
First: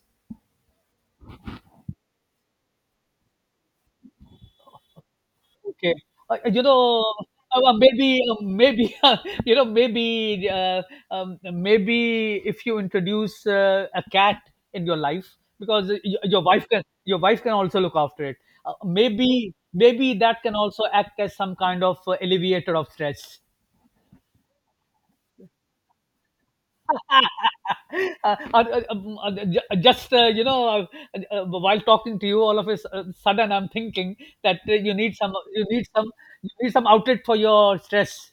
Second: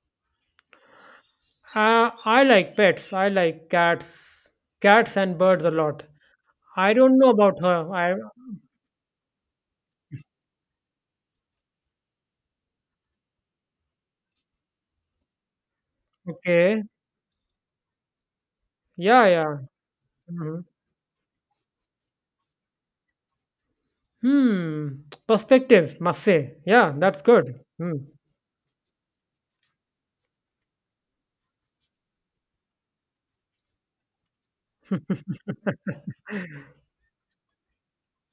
Speaker 2: I like pets. I like cats and birds a
Speaker 1: Okay.
Speaker 2: lot.
Speaker 1: You
Speaker 2: I
Speaker 1: know,
Speaker 2: don't know about her. I
Speaker 1: maybe, you know, maybe if you introduce a cat in your life, because
Speaker 2: Okay.
Speaker 1: your wife can also look after it.
Speaker 2: Yeah,
Speaker 1: Maybe,
Speaker 2: yeah.
Speaker 1: maybe that can
Speaker 2: Mhm.
Speaker 1: also act as some kind of alleviator of stress.
Speaker 2: Hmm. Perspective, must say. Yeah, that's good. Hmm.
Speaker 1: Just, while talking to you, all of sudden I'm thinking that you need some, you need some, you need some outlet for your stress.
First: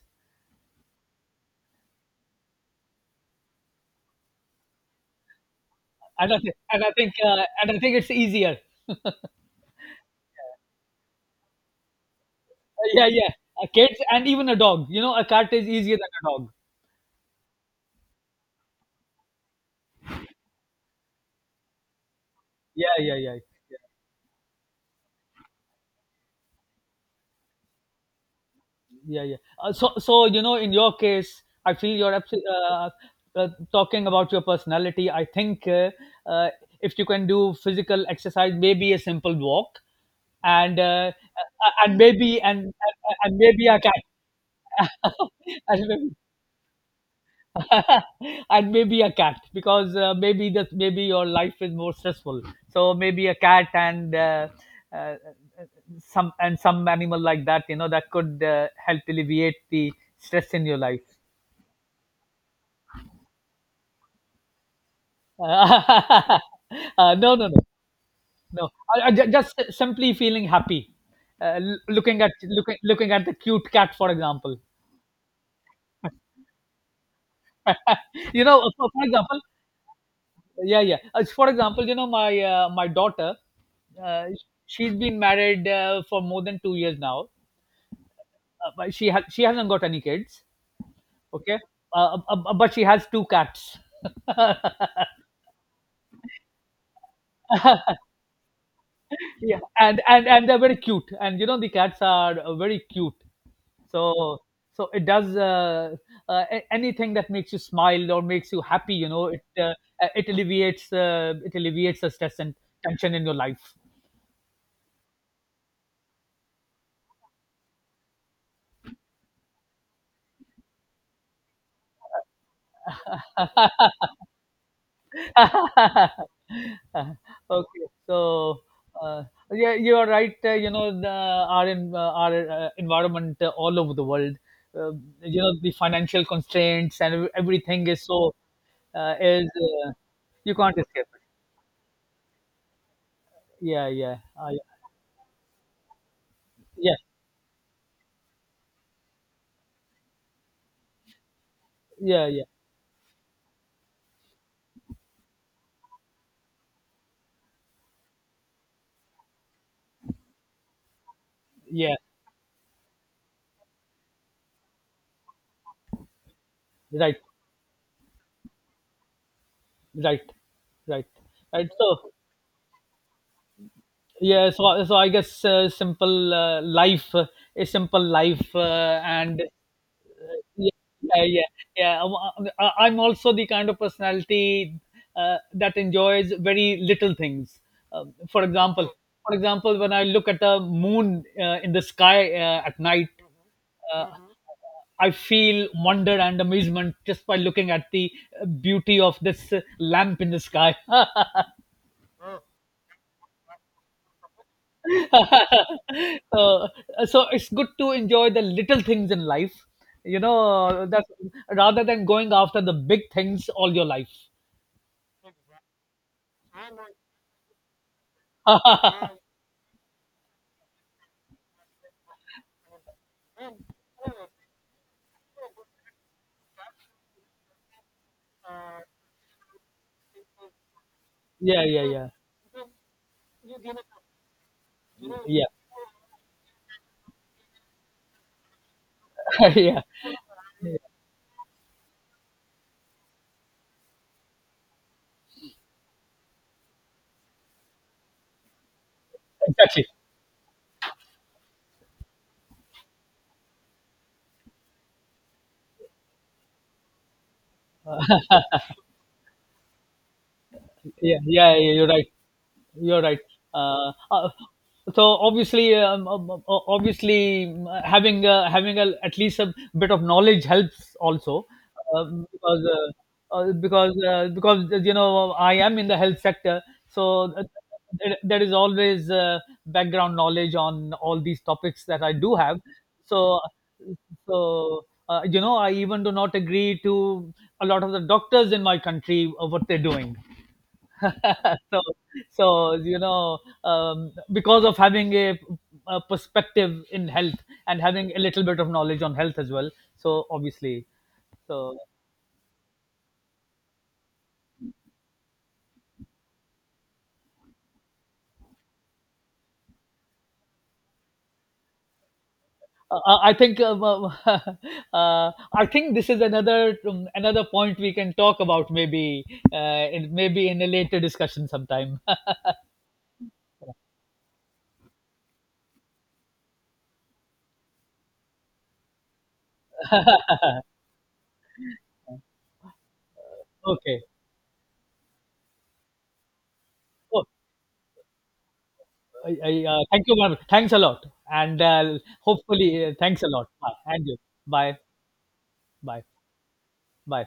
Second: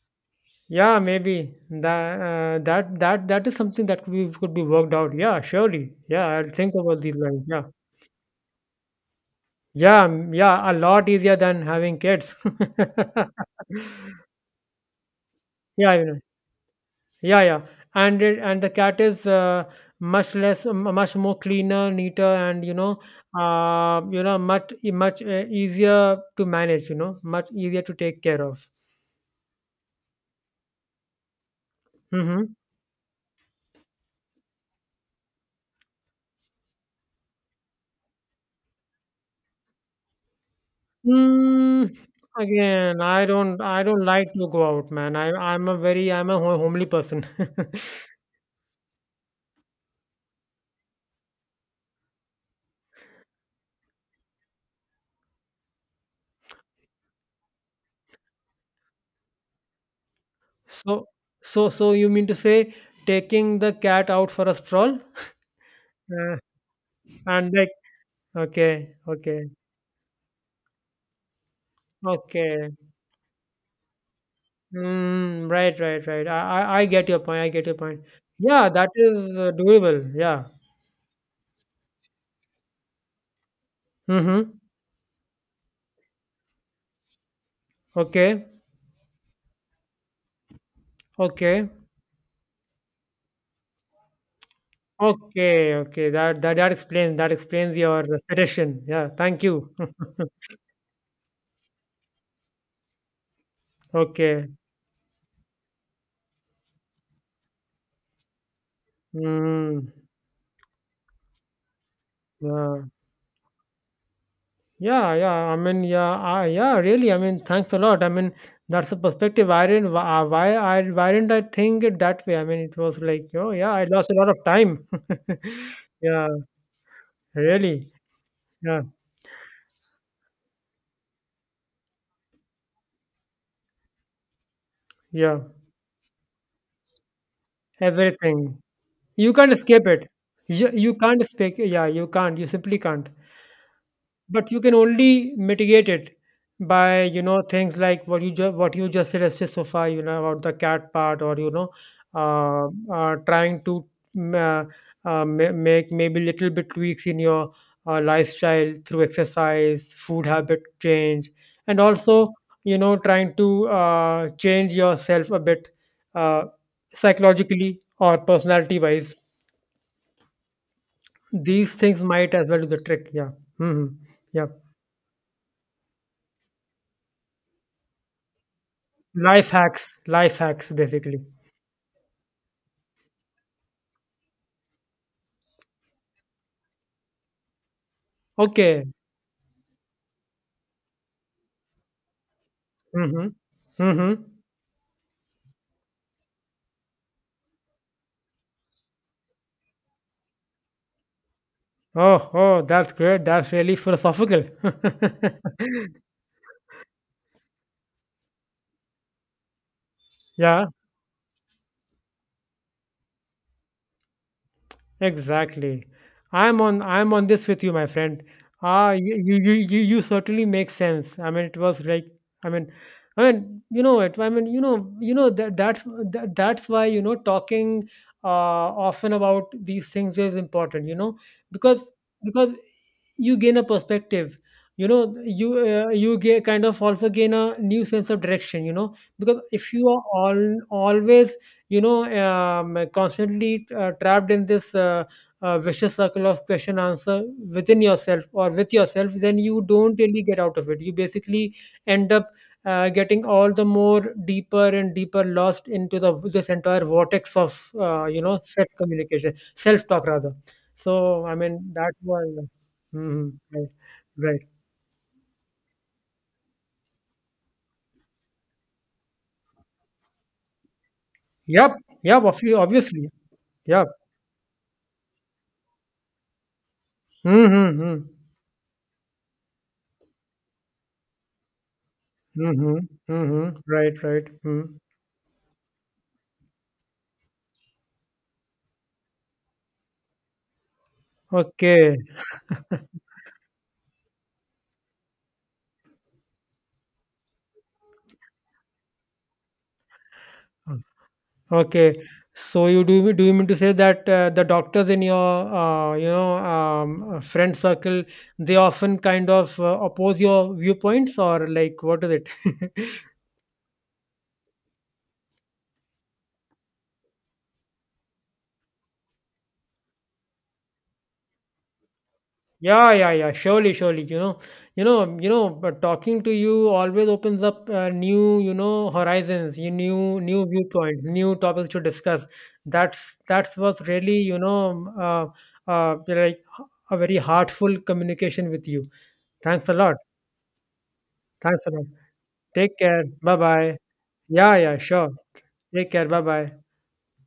Speaker 2: Yeah, maybe that is something that could be worked out. Yeah, surely. Yeah, I'll think about these lines. Yeah.
Speaker 1: And I think it's easier.
Speaker 2: Yeah, yeah, a lot easier than having kids.
Speaker 1: Yeah, yeah. A cat and even a dog. You know, a cat is
Speaker 2: Yeah,
Speaker 1: easier
Speaker 2: you
Speaker 1: than
Speaker 2: know.
Speaker 1: a dog.
Speaker 2: Yeah, yeah, and the cat is, much more cleaner, neater, and,
Speaker 1: Yeah, yeah, yeah, yeah,
Speaker 2: you know, much much easier to manage. You know, much easier to take care of.
Speaker 1: yeah, yeah. So, so you know, in your case, I feel you're absolutely
Speaker 2: Mm-hmm.
Speaker 1: talking about your personality. I think uh, if you can do physical exercise, maybe a simple walk, and uh, uh,
Speaker 2: Mm,
Speaker 1: and maybe and
Speaker 2: again,
Speaker 1: and
Speaker 2: I
Speaker 1: and
Speaker 2: don't,
Speaker 1: maybe a
Speaker 2: I
Speaker 1: cat.
Speaker 2: don't like to go out, man. I, I'm a
Speaker 1: And
Speaker 2: very,
Speaker 1: maybe,
Speaker 2: I'm a ho- homely person.
Speaker 1: and maybe a cat, because maybe that, maybe your life is more stressful, so maybe a cat and uh, some, and some animal like that, you know, that could help alleviate the stress in your life.
Speaker 2: so, so you mean to say taking the cat out for a stroll? Uh,
Speaker 1: uh, no no
Speaker 2: and,
Speaker 1: no
Speaker 2: like,
Speaker 1: no.
Speaker 2: okay, okay,
Speaker 1: Just simply feeling happy,
Speaker 2: okay.
Speaker 1: looking at the cute cat, for example.
Speaker 2: Mm, right, right, right. I get your point. I get your point.
Speaker 1: You
Speaker 2: Yeah,
Speaker 1: know,
Speaker 2: that
Speaker 1: for
Speaker 2: is,
Speaker 1: example,
Speaker 2: doable. Yeah.
Speaker 1: yeah, yeah. As for example, you know, my my daughter, uh,
Speaker 2: Mm-hmm.
Speaker 1: she's been married for more than 2 years now,
Speaker 2: Okay.
Speaker 1: but she hasn't got any kids, okay.
Speaker 2: Okay.
Speaker 1: But she has two cats.
Speaker 2: Okay. Okay. That explains your suggestion. Yeah. Thank
Speaker 1: Yeah,
Speaker 2: you.
Speaker 1: and they're very cute, and you know the cats are very cute. So
Speaker 2: Okay.
Speaker 1: it does, anything that makes you smile or makes you happy, you know,
Speaker 2: Mm,
Speaker 1: it alleviates the stress and
Speaker 2: yeah.
Speaker 1: tension in your life.
Speaker 2: Yeah. Yeah. I mean, yeah. Yeah. Really. I mean, thanks a lot. I mean, that's a perspective. Why didn't I think it that way? I mean, it was like, oh yeah, I lost a lot of time. yeah.
Speaker 1: Okay.
Speaker 2: Really.
Speaker 1: So,
Speaker 2: Yeah.
Speaker 1: uh, yeah, you are right. Uh, you know, the, our en- our environment, all over the world, uh,
Speaker 2: Yeah.
Speaker 1: you know, the financial constraints and everything is so
Speaker 2: Everything. You
Speaker 1: is
Speaker 2: can't escape
Speaker 1: uh,
Speaker 2: it.
Speaker 1: you
Speaker 2: You,
Speaker 1: can't
Speaker 2: you
Speaker 1: escape it.
Speaker 2: can't escape. Yeah, you can't. You simply can't,
Speaker 1: Yeah, yeah,
Speaker 2: but
Speaker 1: yeah,
Speaker 2: you can only mitigate it
Speaker 1: yeah,
Speaker 2: by, you know, things like what you just said as sofa, you know, about the cat part, or, you know,
Speaker 1: yeah, yeah,
Speaker 2: uh, trying to, mm, uh, make maybe little bit tweaks in your lifestyle through exercise, food habit change, and
Speaker 1: yeah.
Speaker 2: also, you know, trying to change yourself a bit, uh,
Speaker 1: Right,
Speaker 2: psychologically or personality wise.
Speaker 1: right, right, right.
Speaker 2: These things
Speaker 1: So,
Speaker 2: might as well do the trick. Yeah. Hmm. Yeah.
Speaker 1: yeah. So, so I guess simple a simple life, and
Speaker 2: Life hacks
Speaker 1: yeah, yeah,
Speaker 2: basically.
Speaker 1: yeah, yeah. I'm also the kind of personality that enjoys very little things. Um, for
Speaker 2: Okay.
Speaker 1: example, for example, when I look at a moon in the sky at night,
Speaker 2: Mm-hmm.
Speaker 1: uh,
Speaker 2: Mm-hmm.
Speaker 1: I feel wonder and amazement just by looking at the beauty of this lamp in the sky.
Speaker 2: Oh, that's great. That's really philosophical.
Speaker 1: Uh, so it's good to enjoy the little things in life, you
Speaker 2: yeah.
Speaker 1: know, that's rather than going after the big things all your life.
Speaker 2: Exactly. I'm on this with you, my friend. Ah, you certainly make sense. I mean, it was like, I mean, I mean, you know it. I mean, you know that that's why, you know, talking often about these things is important. You know,
Speaker 1: Yeah, yeah,
Speaker 2: because
Speaker 1: yeah,
Speaker 2: because you gain a perspective. You know,
Speaker 1: yeah.
Speaker 2: you get kind of also gain a new sense of direction. You know, because if
Speaker 1: Yeah,
Speaker 2: you are all
Speaker 1: yeah,
Speaker 2: always, you know, constantly trapped in this, vicious circle of question answer within yourself or with yourself, then you
Speaker 1: exactly.
Speaker 2: don't really get out of it, you basically end up getting all the more deeper and deeper lost into the this entire vortex of, you know, self communication, self talk rather.
Speaker 1: Yeah,
Speaker 2: So I
Speaker 1: yeah,
Speaker 2: mean
Speaker 1: yeah, you're
Speaker 2: that
Speaker 1: right.
Speaker 2: was.
Speaker 1: You're right.
Speaker 2: Hmm. Right,
Speaker 1: Uh, uh,
Speaker 2: right.
Speaker 1: so obviously, obviously, having a, at least a bit of knowledge helps also,
Speaker 2: Yep. Yep. obvi-
Speaker 1: because
Speaker 2: obviously Yep.
Speaker 1: because you know, I am in the health sector, so
Speaker 2: Mm-hmm, mm-hmm,
Speaker 1: there is always background knowledge on all these topics that I do have.
Speaker 2: mm-hmm,
Speaker 1: So,
Speaker 2: mm-hmm, right right mm.
Speaker 1: so you know, I even do not agree to a lot of the doctors in my country of what they're doing. So,
Speaker 2: Okay.
Speaker 1: so you know, because of having a perspective in health and having a little bit of knowledge on health as well, so obviously. So
Speaker 2: Okay. So you do do you mean to say that, the doctors in your, you know, friend circle, they often kind of, oppose your viewpoints, or like, what is it?
Speaker 1: I think uh, I think this is another, another point we can talk about maybe maybe in a later discussion sometime.
Speaker 2: Yeah, yeah, yeah. Surely, surely. You know, you know, you know. But talking to you always opens up, new, you know, horizons, you new, new viewpoints, new topics to discuss. That's was
Speaker 1: Okay.
Speaker 2: really, you know, like, a very
Speaker 1: Oh,
Speaker 2: heartful communication with you. Thanks a lot.
Speaker 1: thank you, Marvel. Thanks a lot. And
Speaker 2: Thanks a lot. Take
Speaker 1: hopefully,
Speaker 2: care.
Speaker 1: thanks a
Speaker 2: Bye
Speaker 1: lot. Bye.
Speaker 2: bye.
Speaker 1: And you.
Speaker 2: Yeah, yeah,
Speaker 1: Bye,
Speaker 2: sure. Take
Speaker 1: bye,
Speaker 2: care. Bye bye.
Speaker 1: bye.